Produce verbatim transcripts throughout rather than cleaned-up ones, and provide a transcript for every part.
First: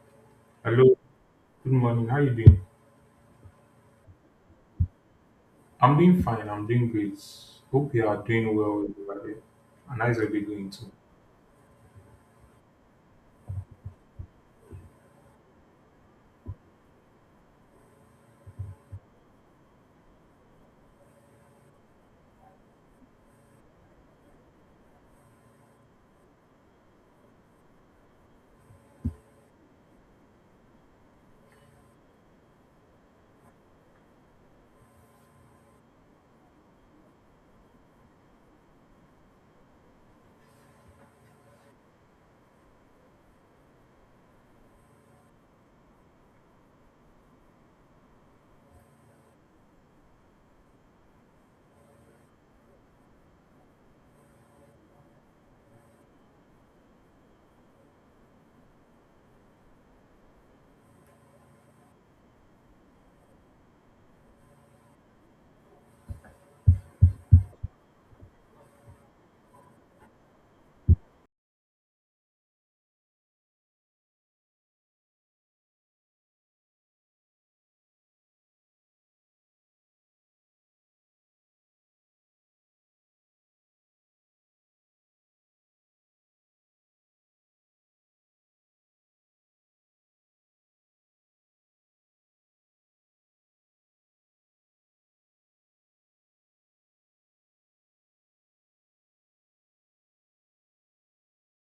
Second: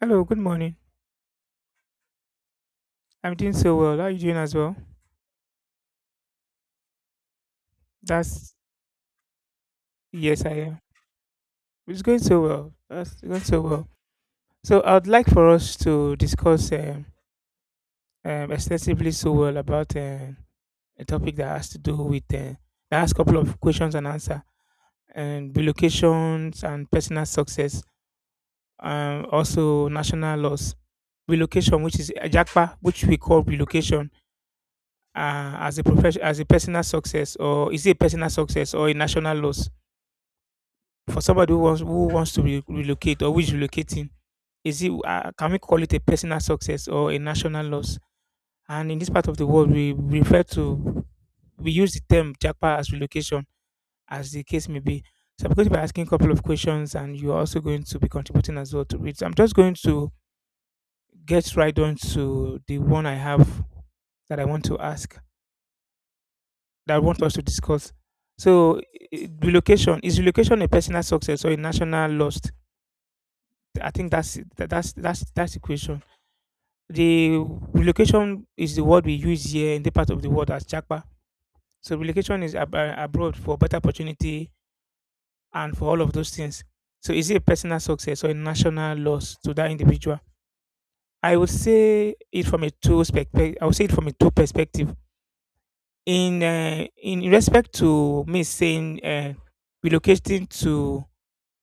Hello, good morning. Hello, good morning. How you doing? I'm doing so well. How are you doing as well? I'm doing fine. I'm doing great. Hope you are That's doing well over there. And how's everybody yes, I going am. too? It's going so well. That's going so well. So I'd like for us to discuss um, um, extensively so well about um, a topic that has to do with uh, that has a couple of questions and answer and relocations and personal success. Um, also national loss relocation, which is Ajakpa, which we call relocation uh, as a profession as a personal success, or is it a personal success or a national loss? For somebody who wants who wants to re- relocate or who is relocating, is it uh, can we call it a personal success or a national loss? And in this part of the world, we refer to we use the term jackpot as relocation, as the case may be. So I'm going to be asking a couple of questions, and you're also going to be contributing as well to it. So I'm just going to get right on to the one I have that I want to ask, that I want us to discuss. So, i- i- relocation is relocation a personal success or a national loss? I think that's it. Tha- That's that's that's the question. The relocation is the word we use here in the part of the world as Chakpa. So relocation is ab- uh, abroad for better opportunity and for all of those things. So is it a personal success or a national loss to that individual? I would say it from a two perspective. I would say it from a two perspective. In uh, in respect to me saying uh, relocating to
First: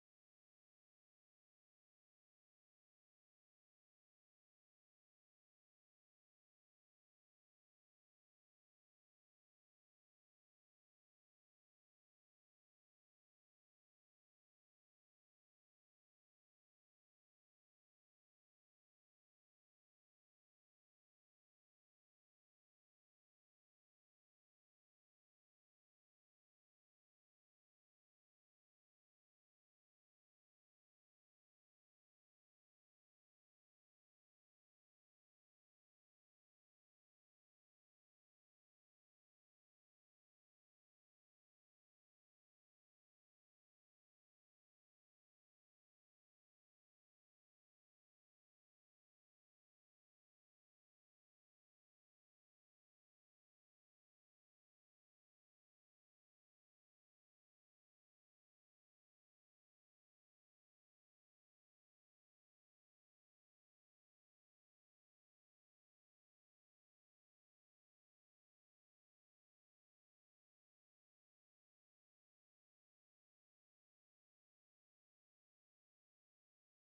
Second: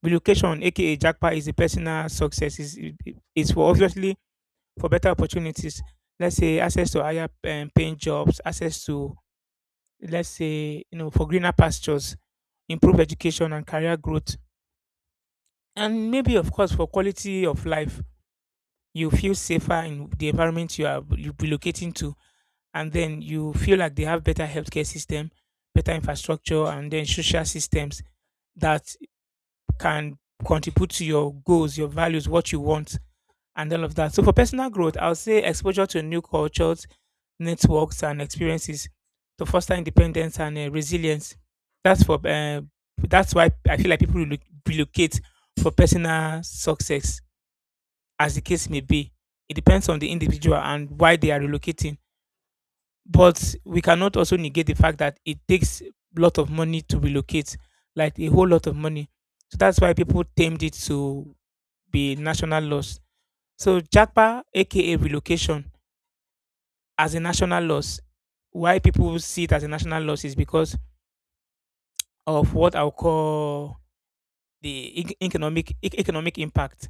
relocation, aka Jackpot, is a personal success. Is is for obviously for better opportunities. Let's say access to higher um, paying jobs, access to let's say, you know, for greener pastures, improved education and career growth, and maybe of course for quality of life. You feel safer in the environment you are you relocating to, and then you feel like they have better healthcare system, better infrastructure, and then social systems that can contribute to your goals, your values, what you want, and all of that. So for personal growth, I'll say exposure to new cultures, networks, and experiences to foster independence and uh, resilience. That's for uh, that's why I feel like people relo- relocate for personal success, as the case may be. It depends on the individual and why they are relocating. But we cannot also negate the fact that it takes a lot of money to relocate, like a whole lot of money. So that's why people tamed it to be national loss. So JAPA, aka relocation, as a national loss. Why people see it as a national loss is because of what I'll call the ec- economic ec- economic impact.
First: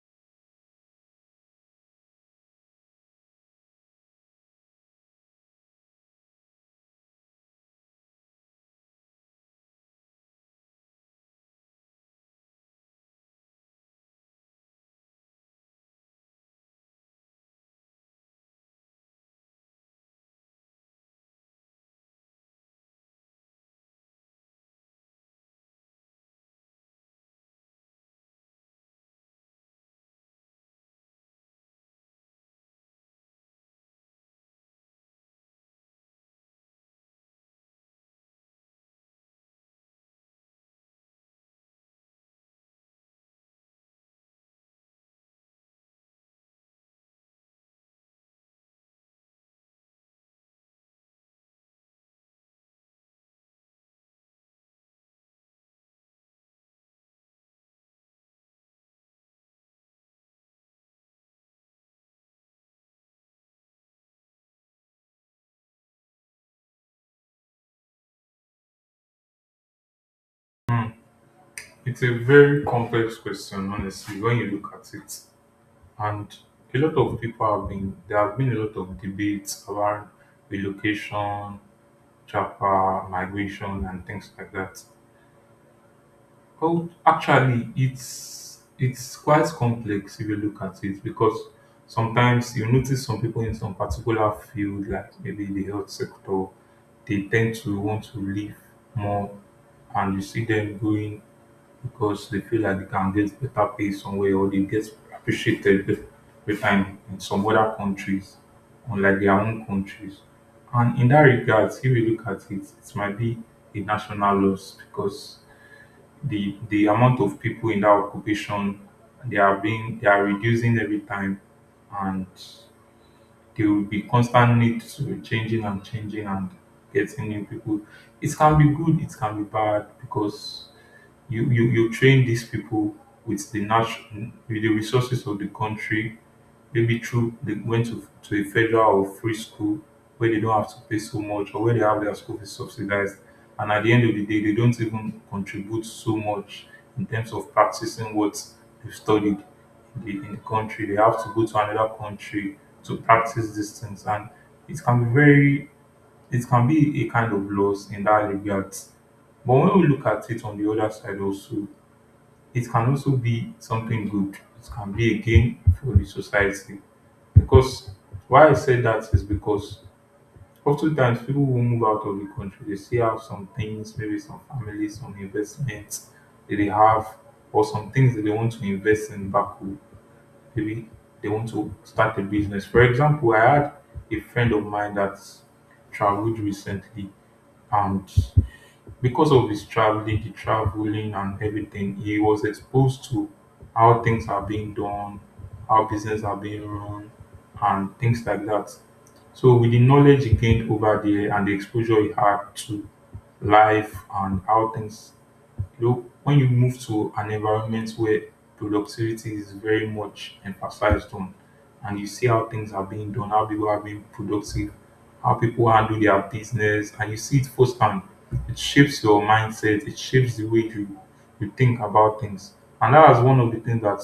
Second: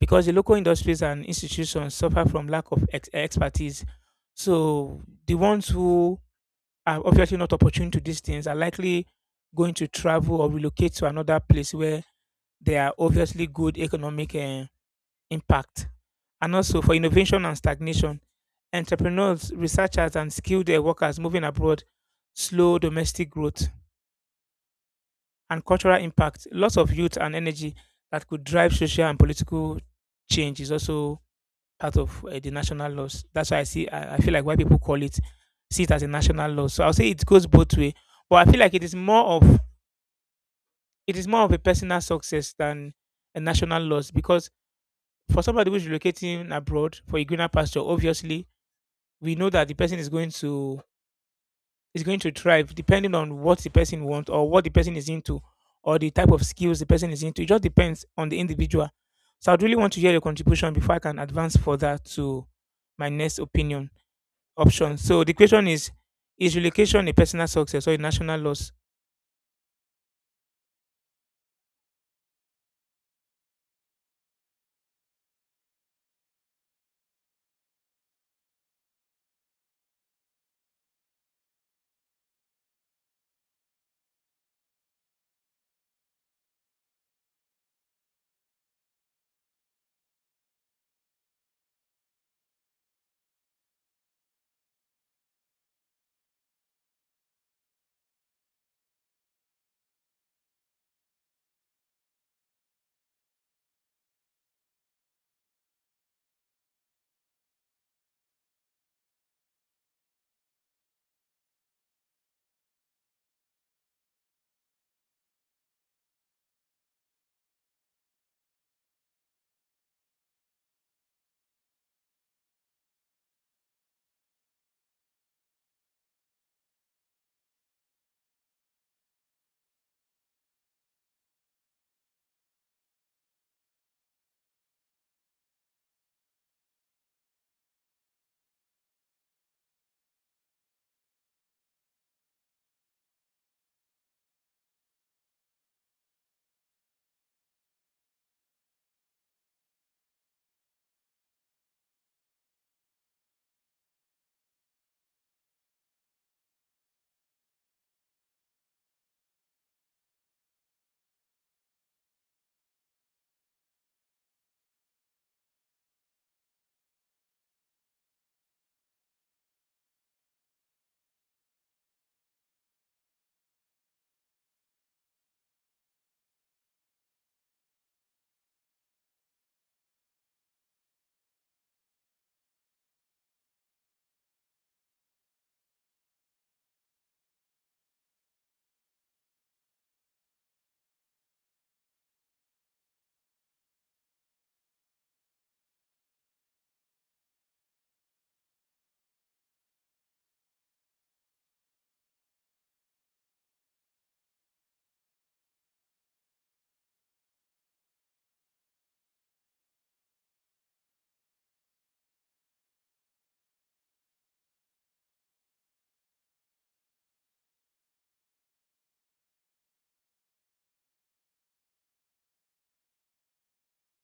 Because the local industries and institutions suffer from lack of ex- expertise, so the ones who are obviously not opportune to these things are likely going to travel or relocate to another place where there are obviously good economic eh, impact, and also for innovation and stagnation entrepreneurs, researchers, and skilled uh, workers moving abroad slow domestic growth and cultural impact. Lots of youth and energy that could drive social and political change is also part of uh, the national loss. That's why I see. I, I feel like why people call it see it as a national loss. So I'll say it goes both way, but I feel like it is more of it is more of a personal success than a national loss because for somebody who's relocating abroad for a greener pasture, obviously we know that the person is going to is going to thrive depending on what the person wants or what the person is into or the type of skills the person is into. It just depends on the individual. So I'd really want to hear your contribution before I can advance further to my next opinion option. So the question is Is relocation a personal success or a national loss? It's a very complex question, honestly, when you look at it. And a lot of people have been there have been a lot of debates around relocation, chapa, migration, and things like that. Oh, actually, it's it's quite complex if you look at it because sometimes you notice some people in some particular field, like maybe the health sector, they tend to want to live more, and you see them going because they feel like they can get better pay somewhere or they get appreciated be- better in, in some other countries, unlike their own countries. And in that regard, if you look at it, it might be a national loss because the the amount of people in that occupation they are being they are reducing every time, and there will be constant need to changing and changing and getting new people. It can be good, it can be bad, because you you, you train these people with the natural, with the resources of the country. Maybe through they went to, to a federal or free school where they don't have to pay so much, or where they have their school fees subsidized. And at the end of the day, they don't even contribute so much in terms of practicing what they've studied in the, in the country. They have to go to another country to practice these things. And it can be very, it can be a kind of loss in that regard. But when we look at it on the other side also, it can also be something good. It can be a gain for the society because why I say that is because oftentimes people who move out of the country, they still have some things, maybe some families, some investments that they have, or some things that they want to invest in back home. Maybe they want to start a business. For example, I had a friend of mine that traveled recently, and because of his traveling, the traveling and everything, he was exposed to how things are being done, how business are being run, and things like that. So with the knowledge he gained over there and the exposure he had to life and how things. Though when you move to an environment where productivity is very much emphasized on, and you see how things are being done, how people are being productive, how people handle their business, and you see it firsthand, it shapes your mindset, it shapes the way you, you think about things. And that is one of the things that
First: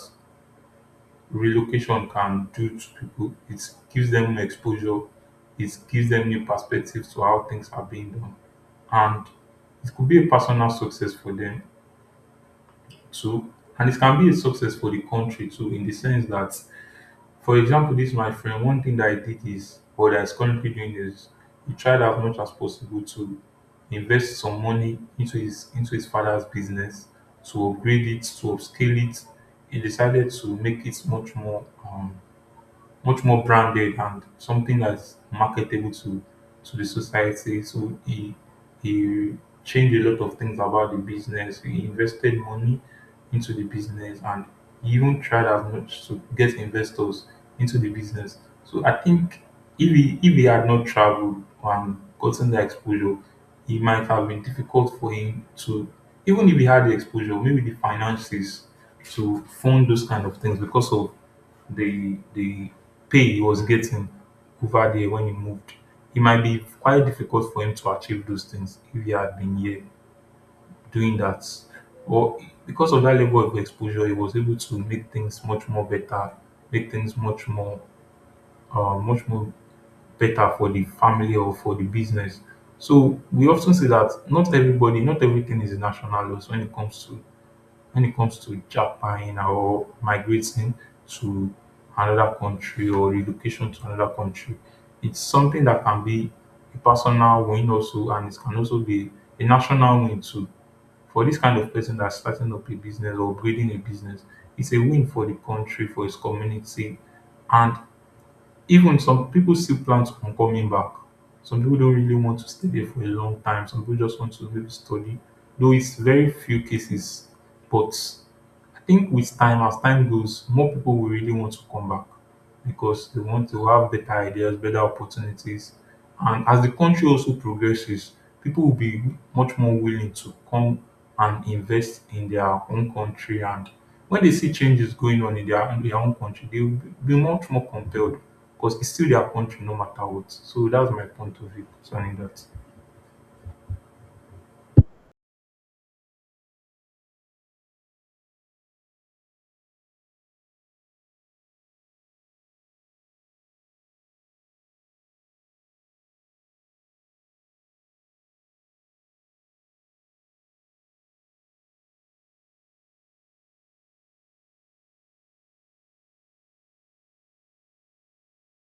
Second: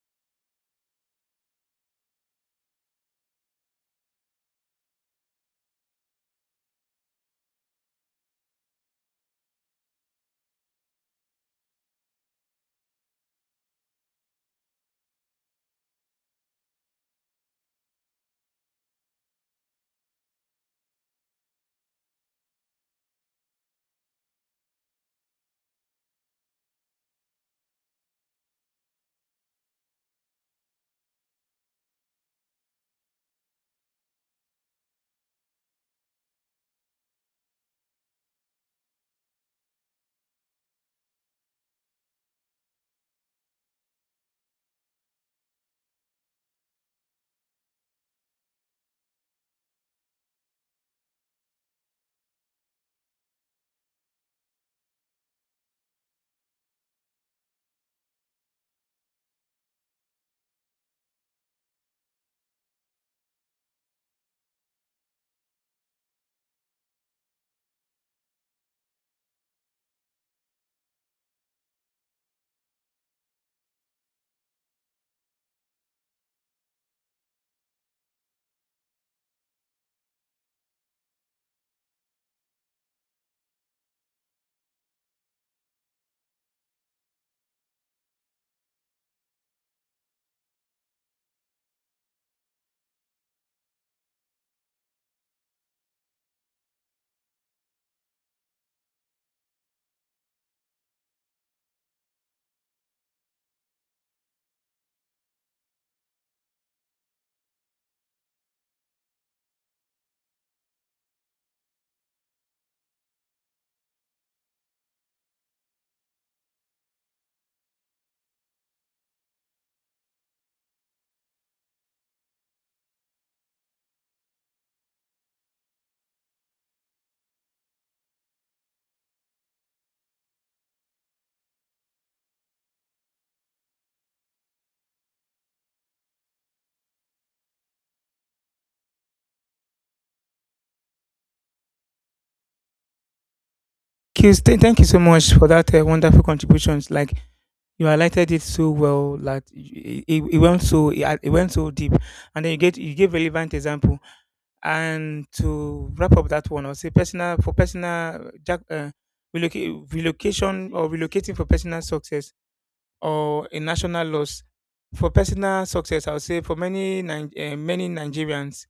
relocation can do to people. It gives them new exposure, it gives them new perspectives to how things are being done. And it could be a personal success for them too. And it can be a success for the country too, in the sense that, for example, this my friend, one thing that I did is, or that is currently doing, is he tried as much as possible to invest some money into his into his father's business, to upgrade it, to upscale it. He decided to make it much more um, much more branded and something that's marketable to to the society. So he he changed a lot of things about the business. He invested money into the business, and he even tried as much to get investors into the business. So I think if he if he had not traveled and gotten the exposure, it might have been difficult for him to, even if he had the exposure, maybe the finances to fund those kind of things because of the the pay he was getting over there when he moved. It might be quite difficult for him to achieve those things if he had been here doing that. Or because of that level of exposure, he was able to make things much more better, make things much more, uh, much more better for the family or for the business. So we often see that not everybody, not everything is national loss when it comes to, when it comes to Japan or migrating to another country or relocation to another country. It's something that can be a personal win also, and it can also be a national win too. For this kind of person that's starting up a business or building a business, it's a win for the country, for his community, and even some people still plan on coming back. Some people don't really want to stay there for a long time. Some people just want to maybe study, though it's very few cases. But I think with time, as time goes, more people will really want to come back because they want to have better ideas, better opportunities. And as the country also progresses, people will be much more willing to come and invest in their own country. And when they see changes going on in their, in their own country, they will be much more compelled because it's still their country no matter what. So that's my point of view concerning that. Kills, th- thank you so much for that uh, wonderful contributions. Like you highlighted it so well that it, it, it went so it, it went so deep, and then you get you gave relevant example. And to wrap up that one, I'll say personal for personal jack, uh, reloca- relocation or relocating for personal success or a national loss. For personal success, I'll say for many Nin- uh, many Nigerians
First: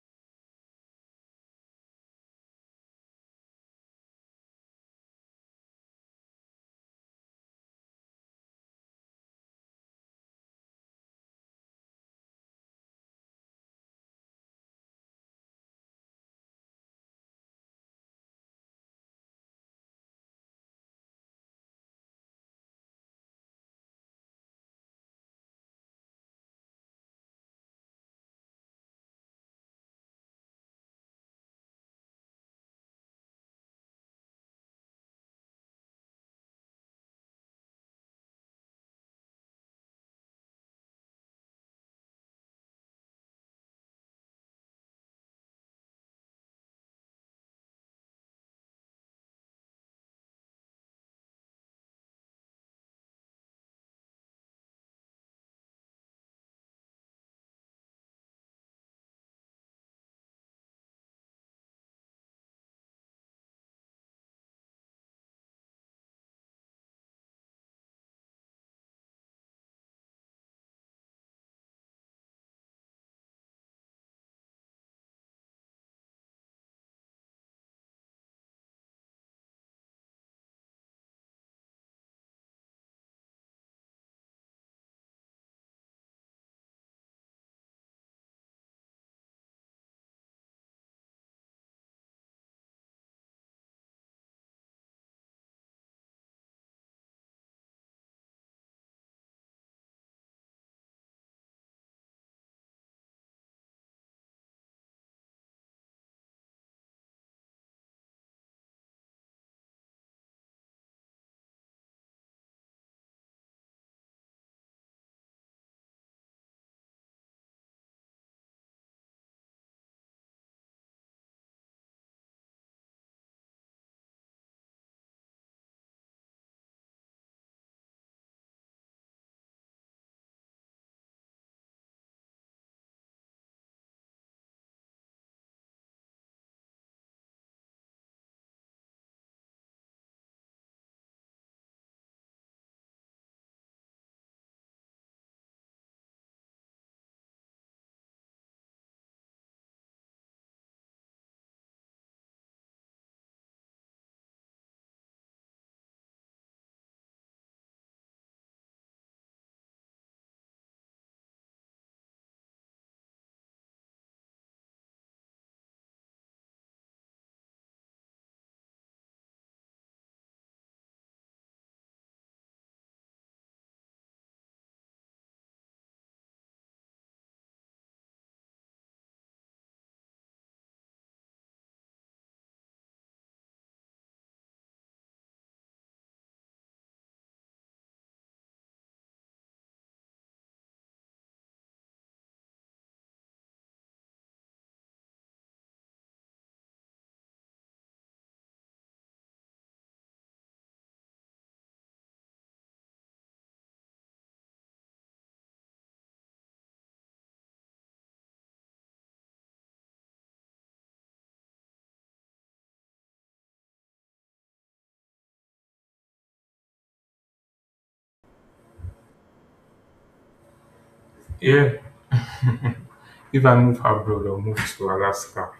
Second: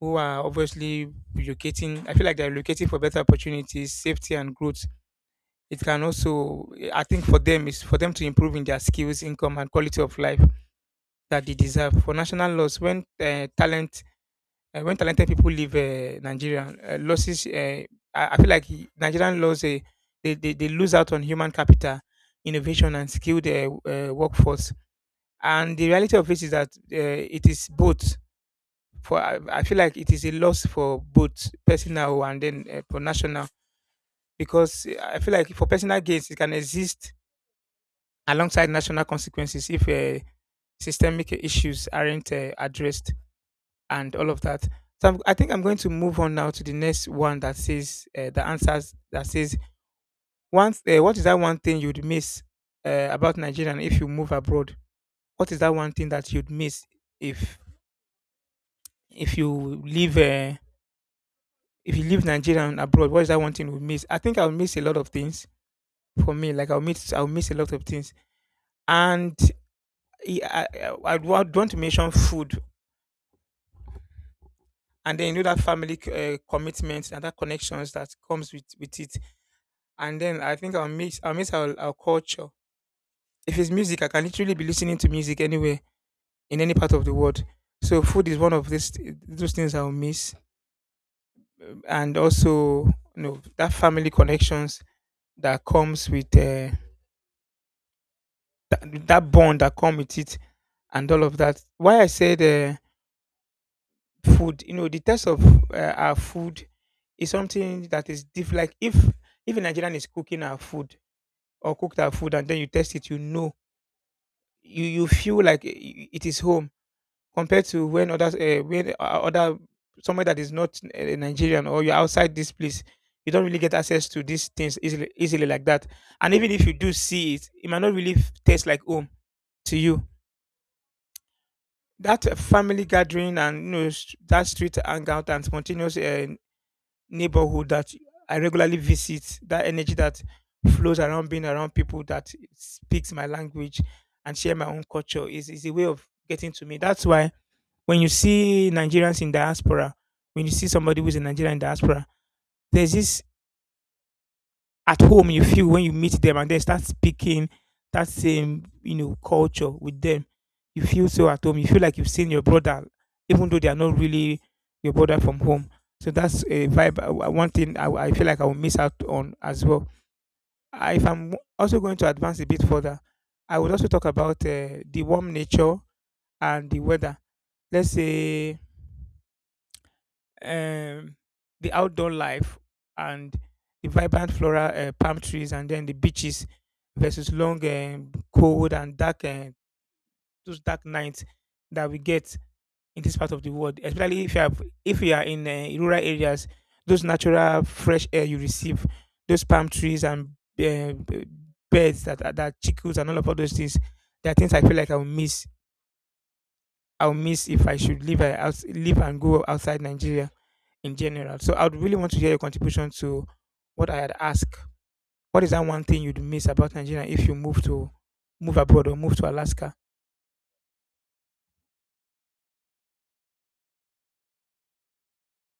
who are obviously relocating, I feel like they're relocating for better opportunities, safety, and growth. It can also, I think, for them is for them to improve in their skills, income, and quality of life that they deserve. For national loss, when uh, talent uh, when talented people leave uh, Nigeria, uh, losses. Uh, I, I feel like he- Nigerian laws uh, they, they they lose out on human capital, innovation, and skilled uh, uh, workforce. And the reality of it is that uh, it is both. For I, I feel like it is a loss for both personal and then uh, for national because uh, I feel like for personal gains it can exist alongside national consequences if uh, systemic issues aren't uh, addressed. And all of that. So I'm, I think I'm going to move on now to the next one that says uh, the answers that says once uh, what is that one thing you'd miss uh, about Nigeria if you move abroad? What is that one thing that you'd miss if if you leave uh, if you leave Nigeria and abroad? What is that one thing you would miss? I think I'll miss a lot of things for me. Like I'll miss I'll miss a lot of things, and I I, I would want to mention food, and then you know that family c- uh, commitment and that connections that comes with with it, and then I think I'll mix I'll mix our, our culture. If it's music, I can literally be listening to music anywhere in any part of the world. So food is one of these those things I'll miss. Um, and also you know that family connections that comes with uh, that, that bond that come with it and all of that. Why I said uh, food, you know, the taste of uh, our food is something that is different. Like if if a Nigerian is cooking our food or cooked our food and then you taste it, you know you you feel like i- it is home compared to when others uh, when o- other somewhere that is not uh, Nigerian or you're outside this place, you don't really get access to these things easily easily like that. And even if you do see it, it might not really f- taste like home to you. That uh, family gathering and you know s- that street hangout and spontaneous uh, neighborhood that I regularly visit, that energy that flows around being around people that speaks my language and share my own culture is, is a way of getting to me. That's why when you see Nigerians in diaspora, when you see somebody who's a Nigerian in diaspora, there's this at home you feel when you meet them and then start speaking that same, you know, culture with them, you feel so at home. You feel like you've seen your brother, even though they are not really your brother from home. So that's a vibe. I- I- one thing i, I feel like I will miss out on as well. I, if I'm also going to advance a bit further, I would also talk about uh, the warm nature and the weather. Let's say, um, the outdoor life and the vibrant floral uh, palm trees and then the beaches versus long um, cold and dark uh, those dark nights that we get in this part of the world, especially if you have if you are in uh, rural areas. Those natural fresh air you receive, those palm trees and uh, b- birds that are- that chickens and all of all those things, there are things I feel like i'll miss I'll miss if I should live uh, out, live and go outside Nigeria in general. So I would really want to hear your contribution to what I had asked. What is that one thing you'd miss about Nigeria if you move to move abroad or move to Alaska? Yeah, if I move abroad or move to Alaska,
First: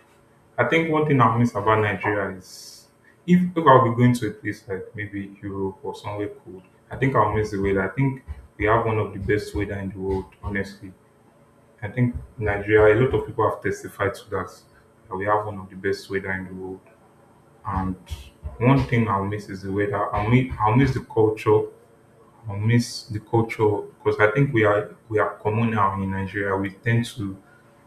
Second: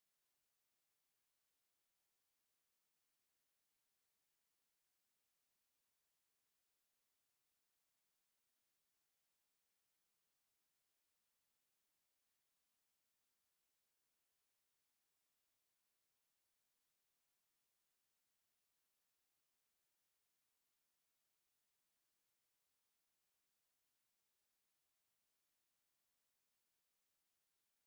I think one thing I miss about Nigeria is, if, if I'll be going to a place like maybe Europe or somewhere cold, I think I'll miss the weather. I think we have one of the best weather in the world, honestly. I think Nigeria, a lot of people have testified to that, that we have one of the best weather in the world. And one thing I'll miss is the weather. I'll miss, I'll miss the culture. I miss the culture because I think we are we are communal in Nigeria. We tend to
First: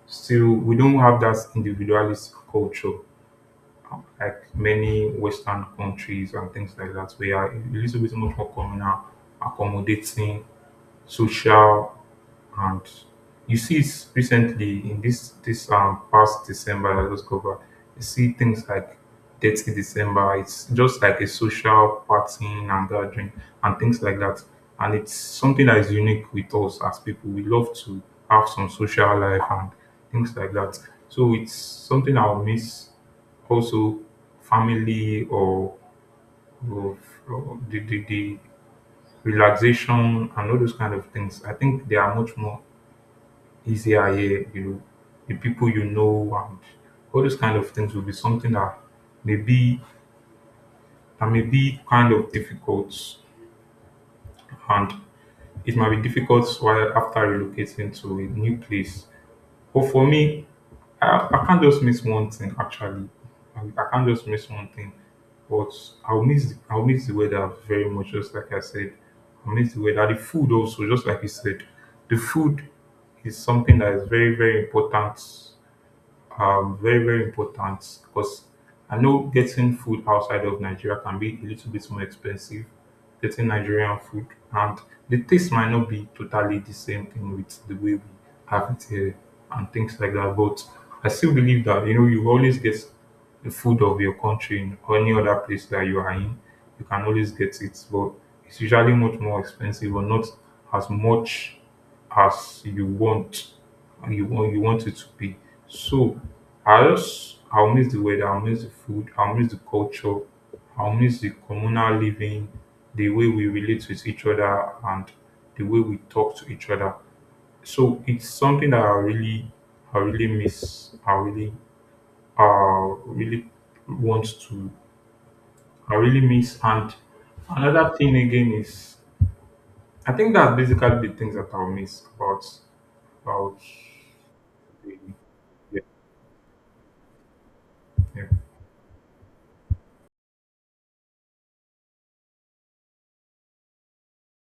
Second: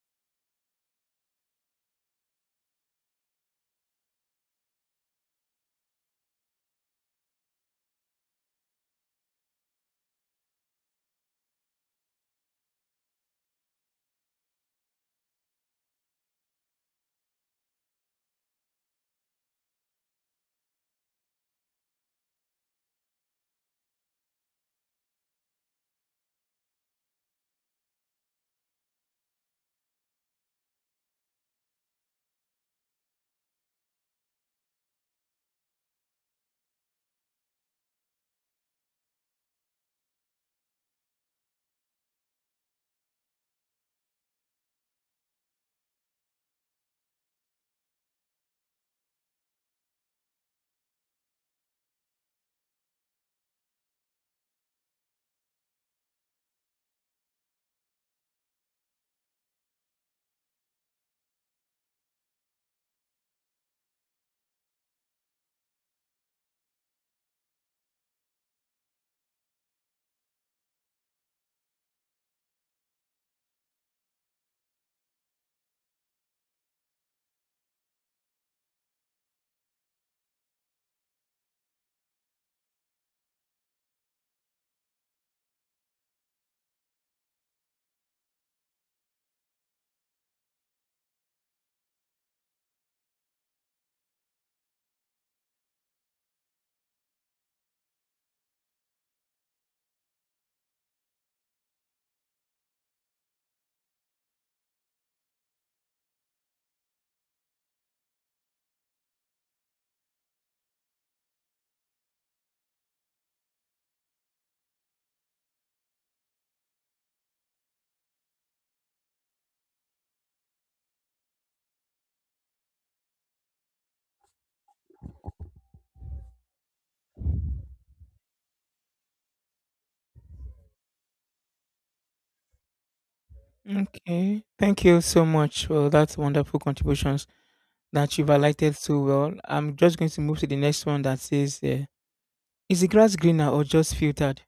still, we don't have that individualist culture like many Western countries and things like that. We are a little bit much more communal, accommodating, social, and you see it recently in this this um past December that just covered. You see things like Dirty December. It's just like a social partying and gathering and things like that. And it's something that is unique with us as people. We love to have some social life and things like that. So it's something I'll miss. Also, family or, or, or the, the the relaxation and all those kind of things. I think they are much more ECIA, you know, the people you know, and all those kind of things will be something that may be, that may be kind of difficult, and it might be difficult while after relocating to a new place. But for me, I, I can't just miss one thing actually. I, I can't just miss one thing. But I'll miss I'll miss the weather very much, just like I said. I miss the weather. The food also, just like you said. The food is something that is very, very important are very, very important because I know getting food outside of Nigeria can be a little bit more expensive, getting Nigerian food, and the taste might not be totally the same thing with the way we have it here and things like that. But I still believe that you know you always get the food of your country in any other place that you are in, you can always get it, but it's usually much more expensive or not as much as you want and you want you want it to be. So I just, I'll miss the weather, I'll miss the food, I'll miss the culture, I'll miss the communal living, the way we relate with each other and the way we talk to each other. So it's something that I really I really miss. I really uh really want to I really miss And another thing again is, I think that's basically the things that I'll miss about about Okay. Thank the. you so much Yeah. for that wonderful contributions that you've Yeah. highlighted so well. I'm just going to move to the next one that says, uh, is the grass greener or just filtered?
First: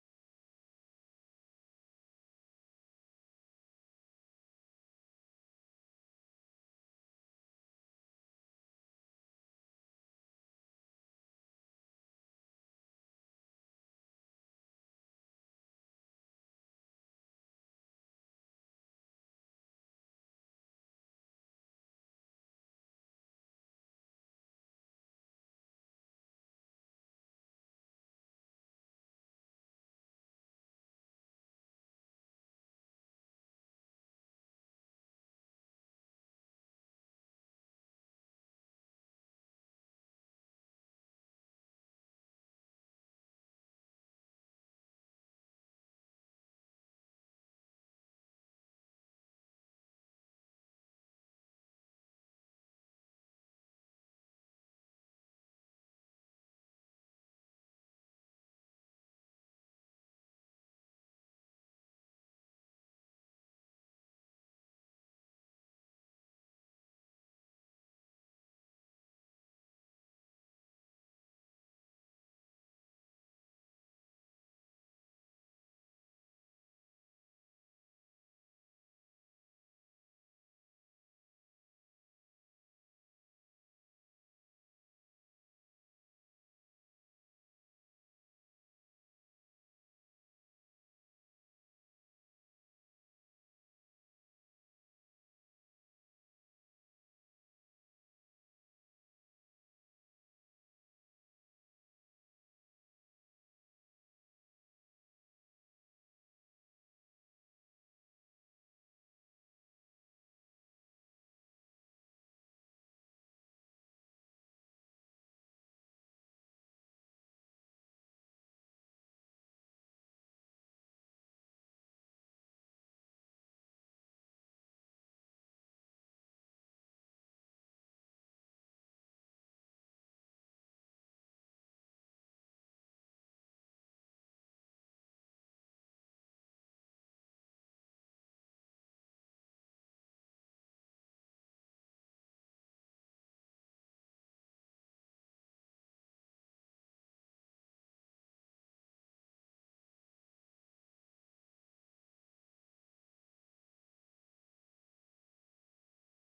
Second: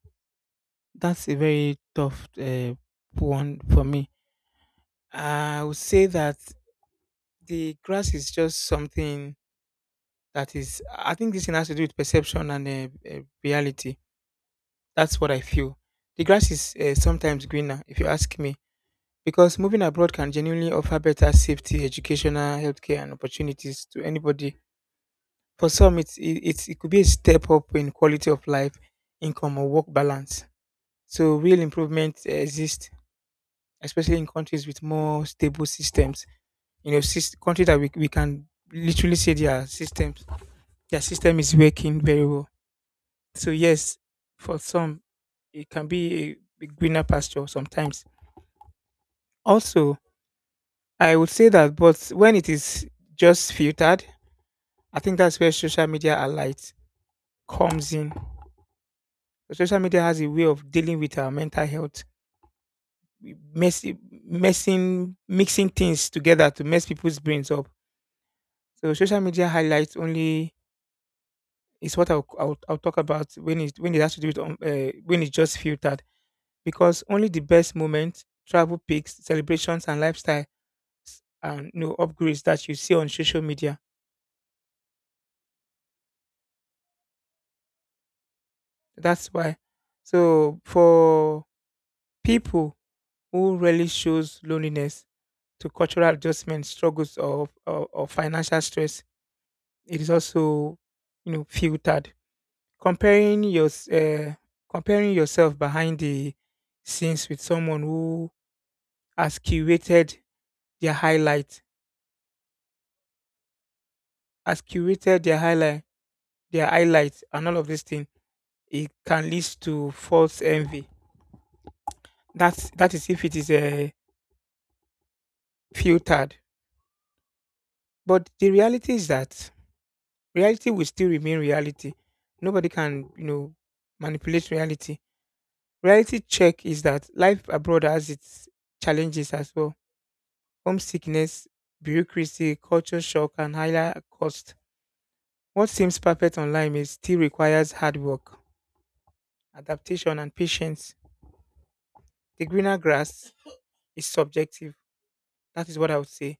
That's a very tough uh, one for me. I would say that the grass is just something that is, I think this thing has to do with perception and uh, uh, reality. That's what I feel. The grass is uh, sometimes greener, if you ask me, because moving abroad can genuinely offer better safety, educational, healthcare, and opportunities to anybody. For some, it's, it, it's, it could be a step up in quality of life, income, or work balance. So, real improvement uh, exists, especially in countries with more stable systems. You know, sys- countries that we, we can literally say their systems, their system is working very well. So, yes, for some, it can be a, a greener pasture sometimes. Also, I would say that, but when it is just filtered, I think that's where social media alight comes in. So social media has a way of dealing with our mental health, messing, messing, mixing things together to mess people's brains up. So social media highlights only is what I'll, I'll, I'll talk about when it when it has to do with um, uh, when it's just filtered, because only the best moments, travel pics, celebrations, and lifestyle and no upgrades that you see on social media. That's why. So for people who really shows loneliness to cultural adjustment struggles or, or, or financial stress, it is also, you know, filtered. Comparing your uh, Comparing yourself behind the scenes with someone who has curated their highlight, has curated their highlight, their highlights, and all of this thing, it can lead to false envy. That's that is if it is uh, filtered. But the reality is that reality will still remain reality. Nobody can, you know, manipulate reality. Reality check is that life abroad has its challenges as well. Homesickness, bureaucracy, culture shock, and higher cost. What seems perfect online is still requires hard work, adaptation, and patience. The greener grass is subjective. That is what I would say.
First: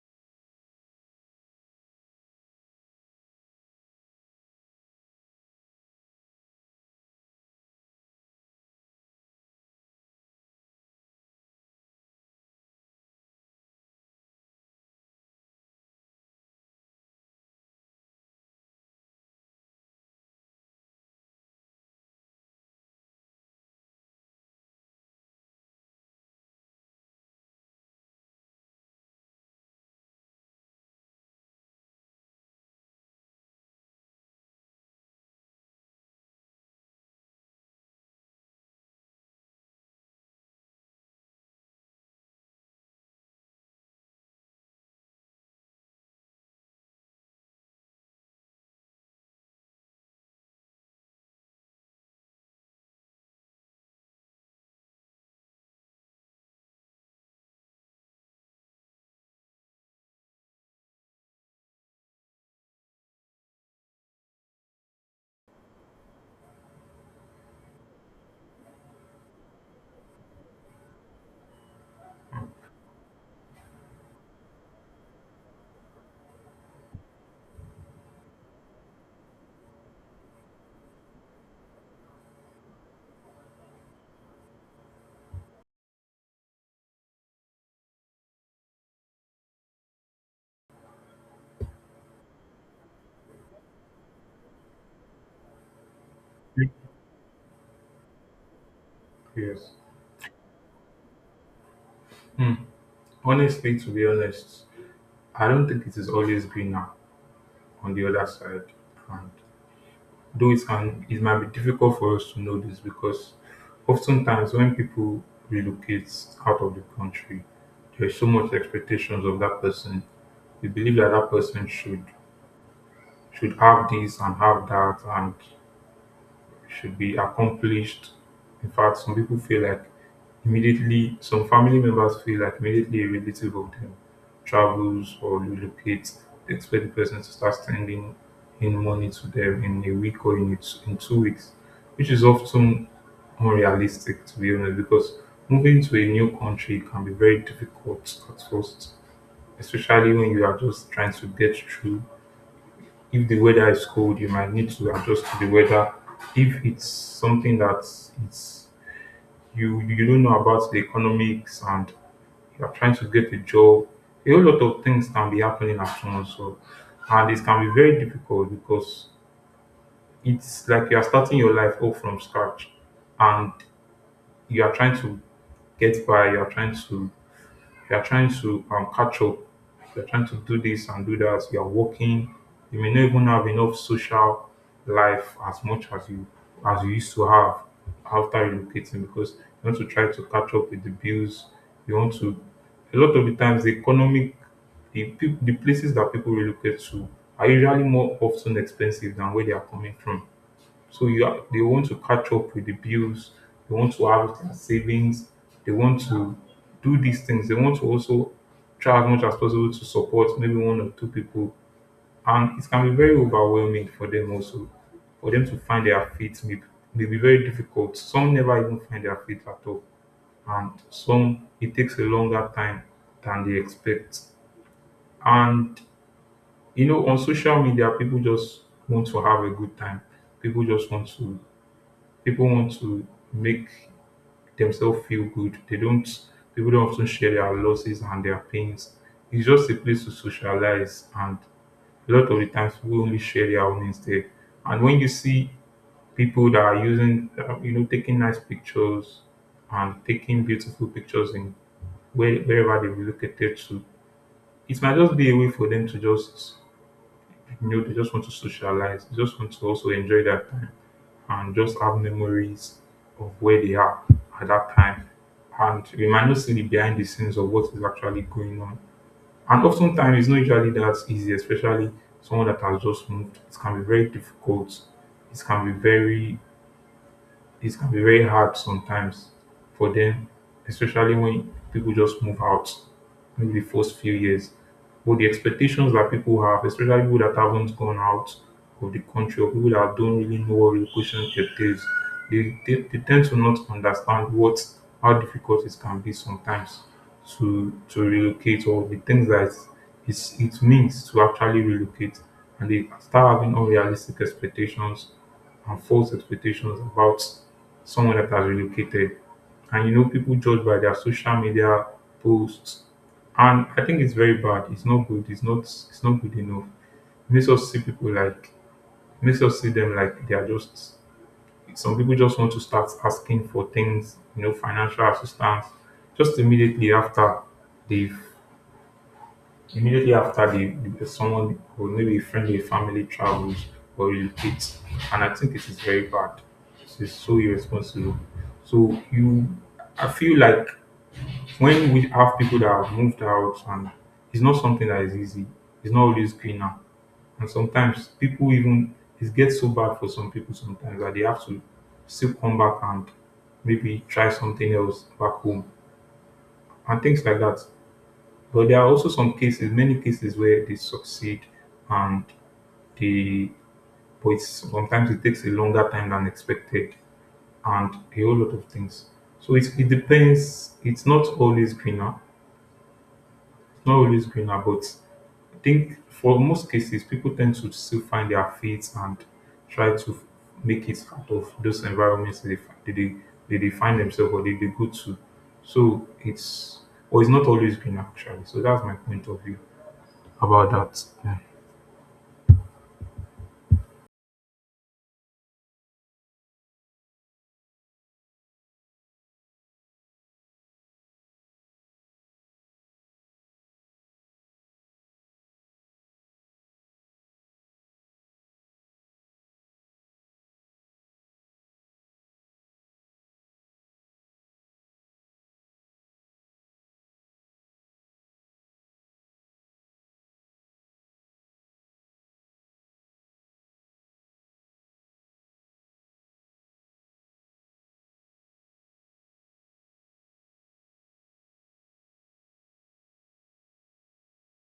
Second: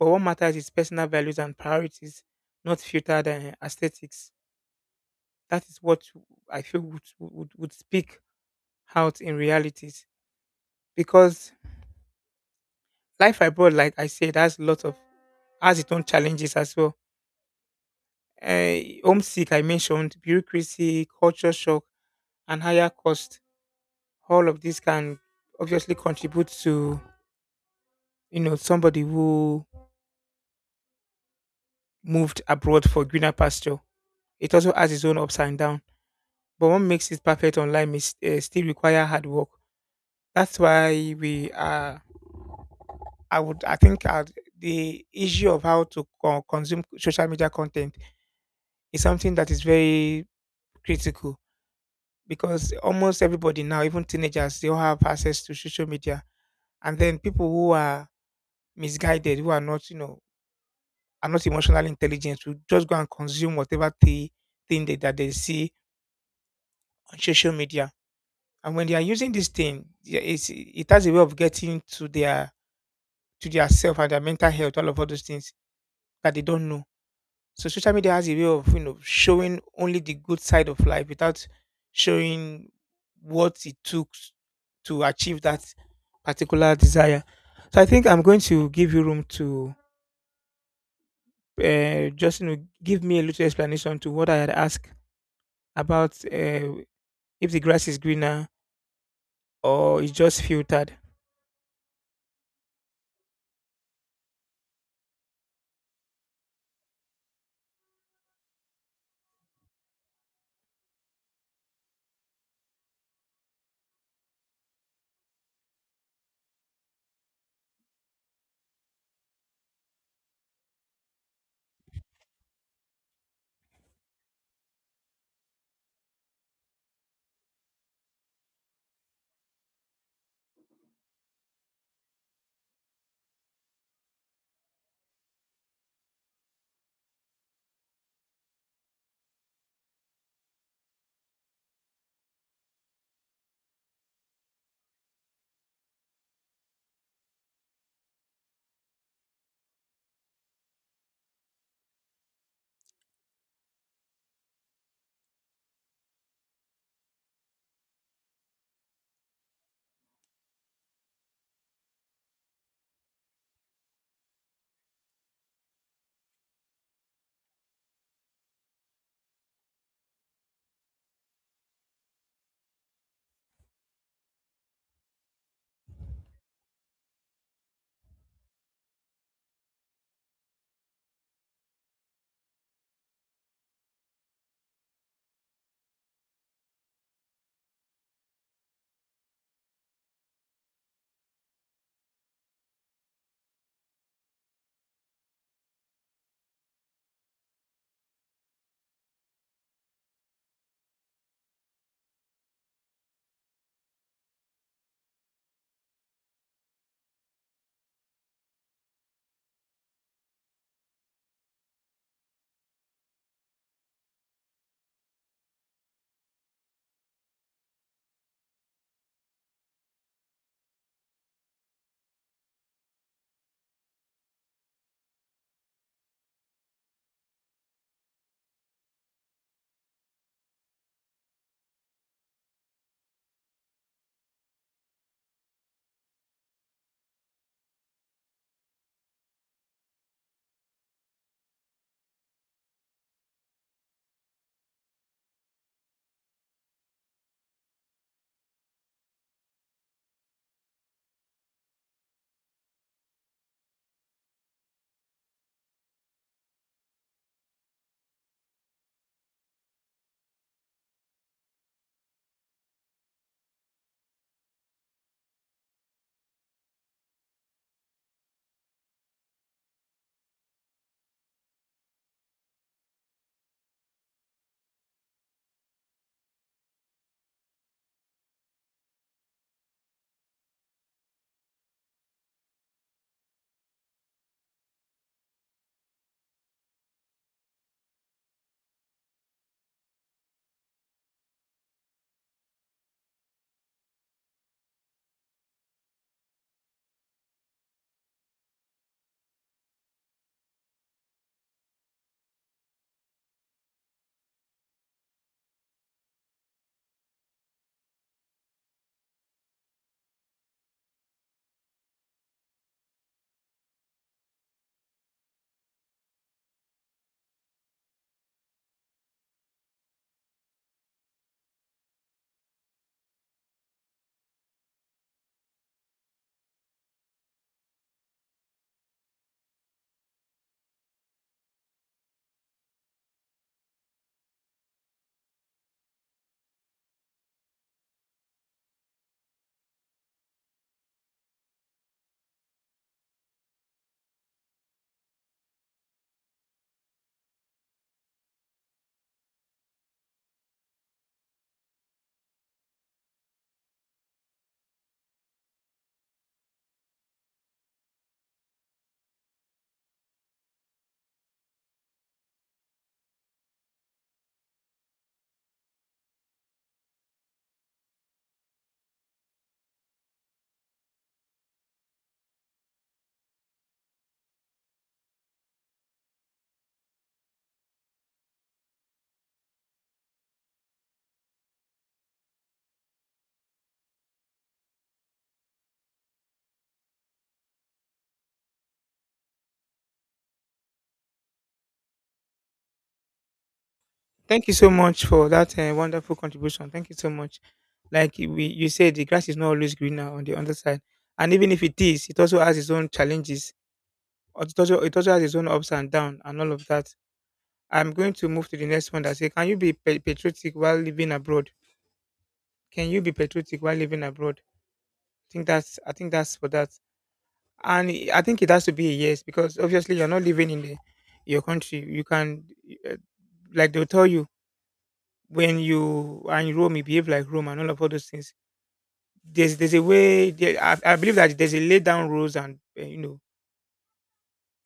But what matters is personal values and priorities, not filtered uh, aesthetics. That is what I feel would, would, would speak out in realities, because life abroad, like I said, has lots of has its own challenges as well. Uh, Homesick, I mentioned bureaucracy, culture shock, and higher cost. All of this can obviously contribute to, you know, somebody who moved abroad for greener pasture. It also has its own ups and downs. But what makes it perfect online is uh, still require hard work. That's why we are I would, I think uh, the issue of how to co- consume social media content is something that is very critical, because almost everybody now, even teenagers, they all have access to social media. And then people who are misguided, who are not, you know, are not emotionally intelligent, will just go and consume whatever the thing that, that they see on social media. And when they are using this thing, yeah, it's, it has a way of getting to their to their self and their mental health, all of all those things that they don't know. So social media has a way of, you know, showing only the good side of life without showing what it took to achieve that particular desire. So I think I'm going to give you room to uh, just, you know, give me a little explanation to what I had asked about, uh, if the grass is greener Yes. or it's just filtered. Hmm. Honestly, to be honest, I don't think it is always greener on the other side. And though it can, it might be difficult for us to know this because oftentimes when people relocate out of the country, there's so much expectations of that person. We believe that that person should should have this and have that, and should be accomplished. In fact, some people feel like immediately, some family members feel like immediately a relative of them travels or relocates, they expect the person to start sending in money to them in a week or in, a- in two weeks, which is often unrealistic, to be honest, because moving to a new country can be very difficult at first, especially when you are just trying to get through. If the weather is cold, you might need to adjust to the weather. If it's something that it's you you don't know about the economics, and you are trying to get a job, a whole lot of things can be happening at once. So and it can be very difficult because it's like you are starting your life all from scratch, and you are trying to get by. You are trying to, if you are trying to um, catch up, if you're trying to do this and do that, you're working, you may not even have enough social life as much as you as you used to have after relocating, because you want to try to catch up with the bills. You want to A lot of the times, the economic the peop- the places that people relocate to are usually more often expensive than where they are coming from. So you are, they want to catch up with the bills, they want to have their savings, they want to do these things. They want to also try as much as possible to support maybe one or two people. And it can be very overwhelming for them also. For them to find their feet may, may be very difficult. Some never even find their feet at all. And some, it takes a longer time than they expect. And you know, on social media, people just want to have a good time. People just want to people want to make themselves feel good. They don't People don't often share their losses and their pains. It's just a place to socialize, and a lot of the times people only share their own instead. And when you see people that are using uh, you know, taking nice pictures and taking beautiful pictures in where, wherever they relocated to, it might just be a way for them to just, you know, they just want to socialize. They just want to also enjoy that time and just have memories of where they are at that time. And we might not see the behind the scenes of what is actually going on. And oftentimes, it's not usually that easy, especially someone that has just moved. It can be very difficult. It can be very it can be very hard sometimes for them, especially when people just move out, maybe the first few years. But the expectations that people have, especially people that haven't gone out of the country, or people that don't really know what relocation entails, they, they, they tend to not understand what how difficult it can be sometimes to to relocate, or the things that it's, it means to actually relocate. And they start having unrealistic expectations and false expectations about someone that has relocated. And you know, people judge by their social media posts. And I think it's very bad. It's not good. It's not it's not good enough. It makes us see people like, makes us see them like they are just, some people just want to start asking for things, you know, financial assistance just immediately after they've Immediately after, the, the someone, or maybe a friend or a family travels or relocates, and I think it is very bad. It's so irresponsible. So you, I feel like when we have people that have moved out, and it's not something that is easy. It's not always clean now, and sometimes people even, it gets so bad for some people sometimes, that they have to still come back and maybe try something else back home and things like that. But there are also some cases, many cases, where they succeed, and the, but it's, sometimes it takes a longer time than expected, and a whole lot of things. So it, it depends. It's not always greener. It's not always greener, but I think for most cases, people tend to still find their feet and try to make it out of those environments that they fi- they, they, they, they find themselves, or they, they go to. So it's, or it's not always green actually. So that's my point of view about that. Yeah. Thank you so much for that uh, wonderful contribution. Thank you so much. Like we, you said, the grass is not always greener on the underside, and even if it is, it also has its own challenges, or it also it also has its own ups and downs and all of that. I'm going to move to the next one that say, can you be pa- patriotic while living abroad? Can you be patriotic while living abroad? I think that's I think that's for that, and I I think it has to be a yes, because obviously you're not living in the, your country. You can, uh, like they'll tell you, when you are in Rome, you behave like Rome and all of all those things. There's there's a way. There, I, I believe that there's a laid down rules and, uh, you know,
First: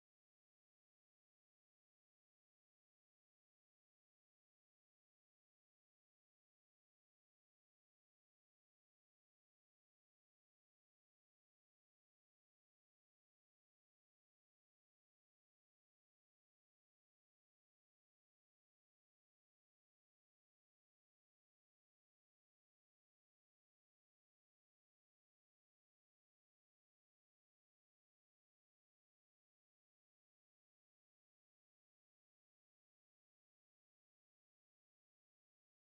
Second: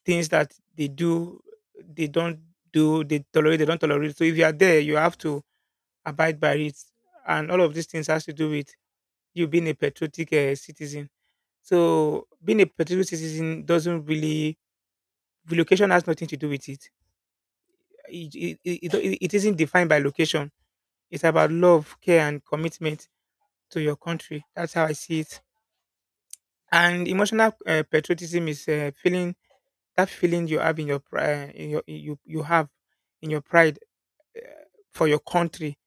things that they do, they don't do, they tolerate, they don't tolerate. So if you are there, you have to abide by it. And all of these things has to do with you being a patriotic uh, citizen. So being a patriotic citizen doesn't really, the location has nothing to do with it. It, it, it, it it isn't defined by location. It's about love, care, and commitment to your country. That's how I see it. And emotional uh, patriotism is uh, feeling that feeling you have in your pri- uh, in your you you have in your pride for your country,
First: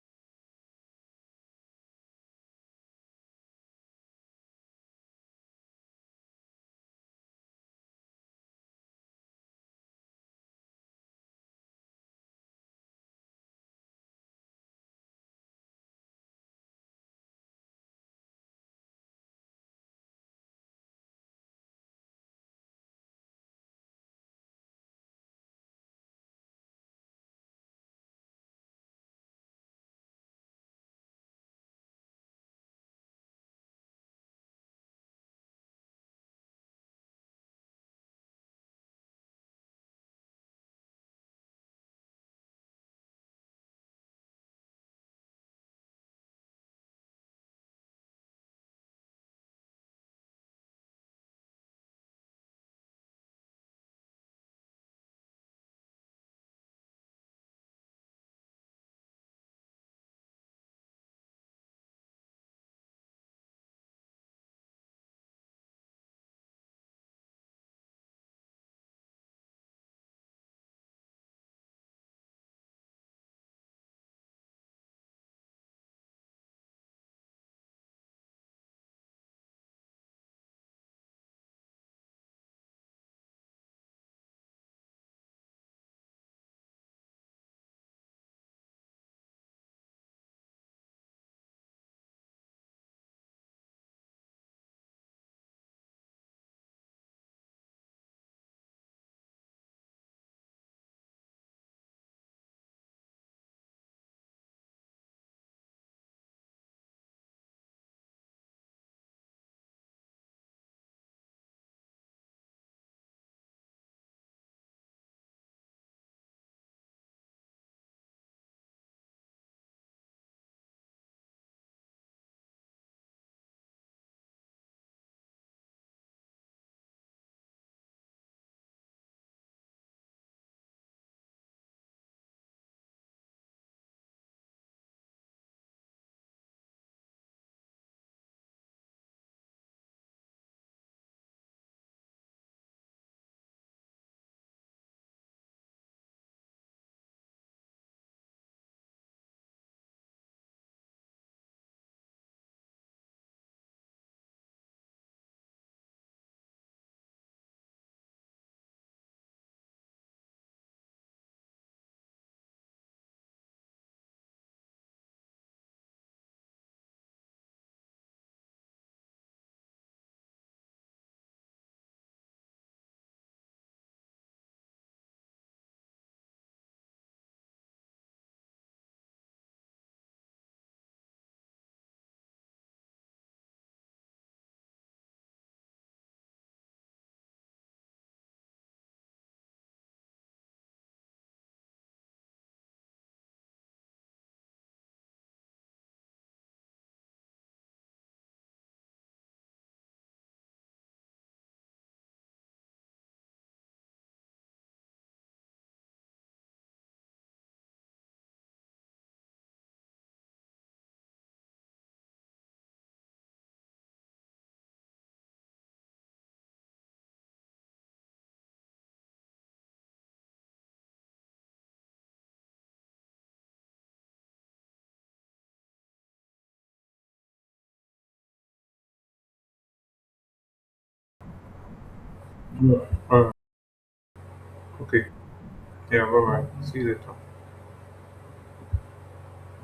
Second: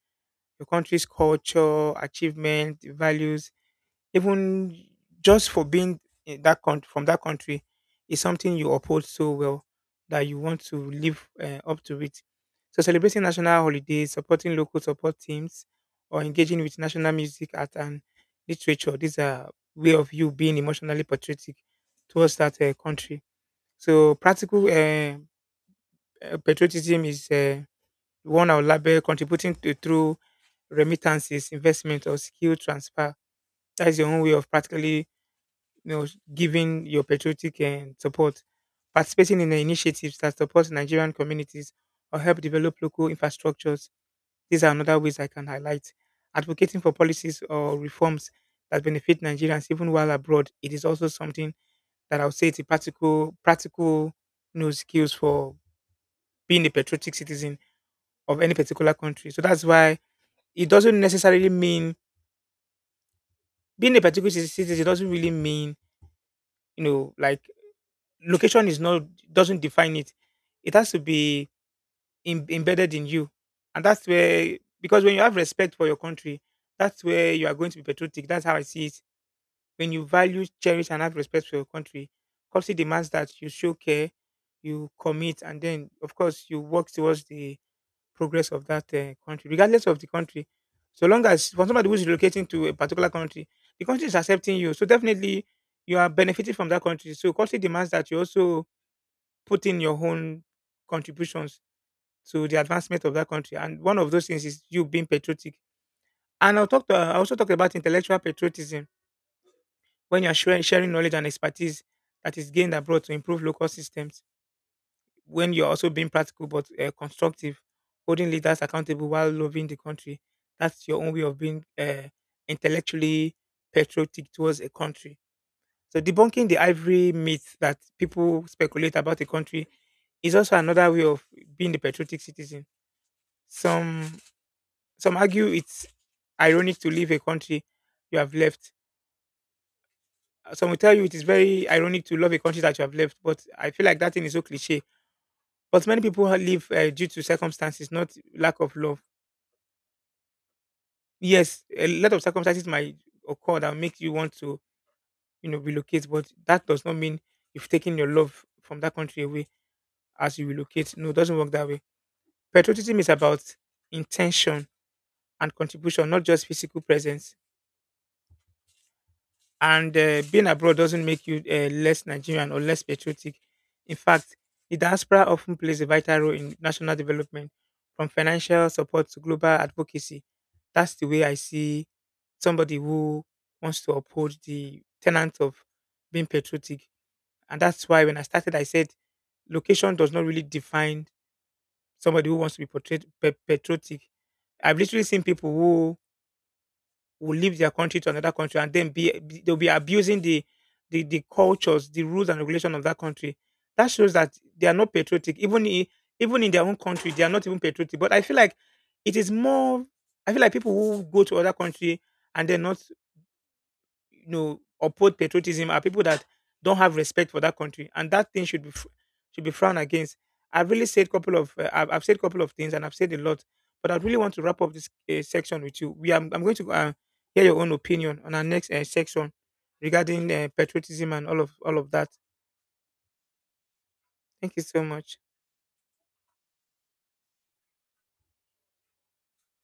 your country's culture, achievement, values, even just for being in that country from that country is something you uphold so well that you want to live uh, up to it. So celebrating national holidays, supporting local support teams, or engaging with national music, art, and literature. These are way of you being emotionally patriotic towards that uh, country. So practical uh, uh, patriotism is uh, one our label contributing to, through remittances, investment, or skill transfer. That's your own way of practically, you know, giving your patriotic and support. Participating in the initiatives that support Nigerian communities or help develop local infrastructures. These are another ways I can highlight. Advocating for policies or reforms that benefit Nigerians even while abroad. It is also something that I would say it's a practical, practical, you know, skills for being a patriotic citizen of any particular country. So that's why it doesn't necessarily mean being a particular ci- citizen doesn't really mean, you know, like location is not doesn't define it, it has to be im- embedded in you. And that's where, because when you have respect for your country, that's where you are going to be patriotic. That's how I see it. When you value, cherish, and have respect for your country, country demands that you show care, you commit, and then of course you work towards the progress of that uh, country, regardless of the country. So long as, for somebody who's relocating to a particular country, the country is accepting you. So definitely you are benefiting from that country. So culture demands that you also put in your own contributions to the advancement of that country. And one of those things is you being patriotic. And I'll talk to, I also talk about intellectual patriotism, when you're sharing sharing knowledge and expertise that is gained abroad to improve local systems. When you're also being practical but uh, constructive, holding leaders accountable while loving the country. That's your own way of being, uh, intellectually patriotic towards a country. So debunking the ivory myth that people speculate about a country is also another way of being the patriotic citizen. Some some argue it's ironic to leave a country you have left. Some will tell you it is very ironic to love a country that you have left, but I feel like that thing is so cliche. But many people ha- leave uh, due to circumstances, not lack of love. Yes, a lot of circumstances might occur that make you want to, you know, relocate, but that does not mean you've taken your love from that country away as you relocate. No, it doesn't work that way. Patriotism is about intention and contribution, not just physical presence. And uh, being abroad doesn't make you uh, less Nigerian or less patriotic. In fact, the diaspora often plays a vital role in national development, from financial support to global advocacy. That's the way I see somebody who wants to uphold the tenets of being patriotic. And that's why when I started, I said location does not really define somebody who wants to be portrayed pa- patriotic. I've literally seen people who will leave their country to another country, and then be, be- they'll be abusing the, the the cultures, the rules and regulation of that country. That shows that they are not patriotic. Even i- even in their own country, they are not even patriotic. But I feel like it is more. I feel like people who go to other country and then not, you know, uphold patriotism are people that don't have respect for that country, and that thing should be fr- should be frowned against. I've really said couple of uh, I've, I've said couple of things, and I've said a lot, but I really want to wrap up this uh, section with you. We are, I'm going to uh, hear your own opinion on our next uh, section regarding uh, patriotism and all of all of that. Thank you so much. All right.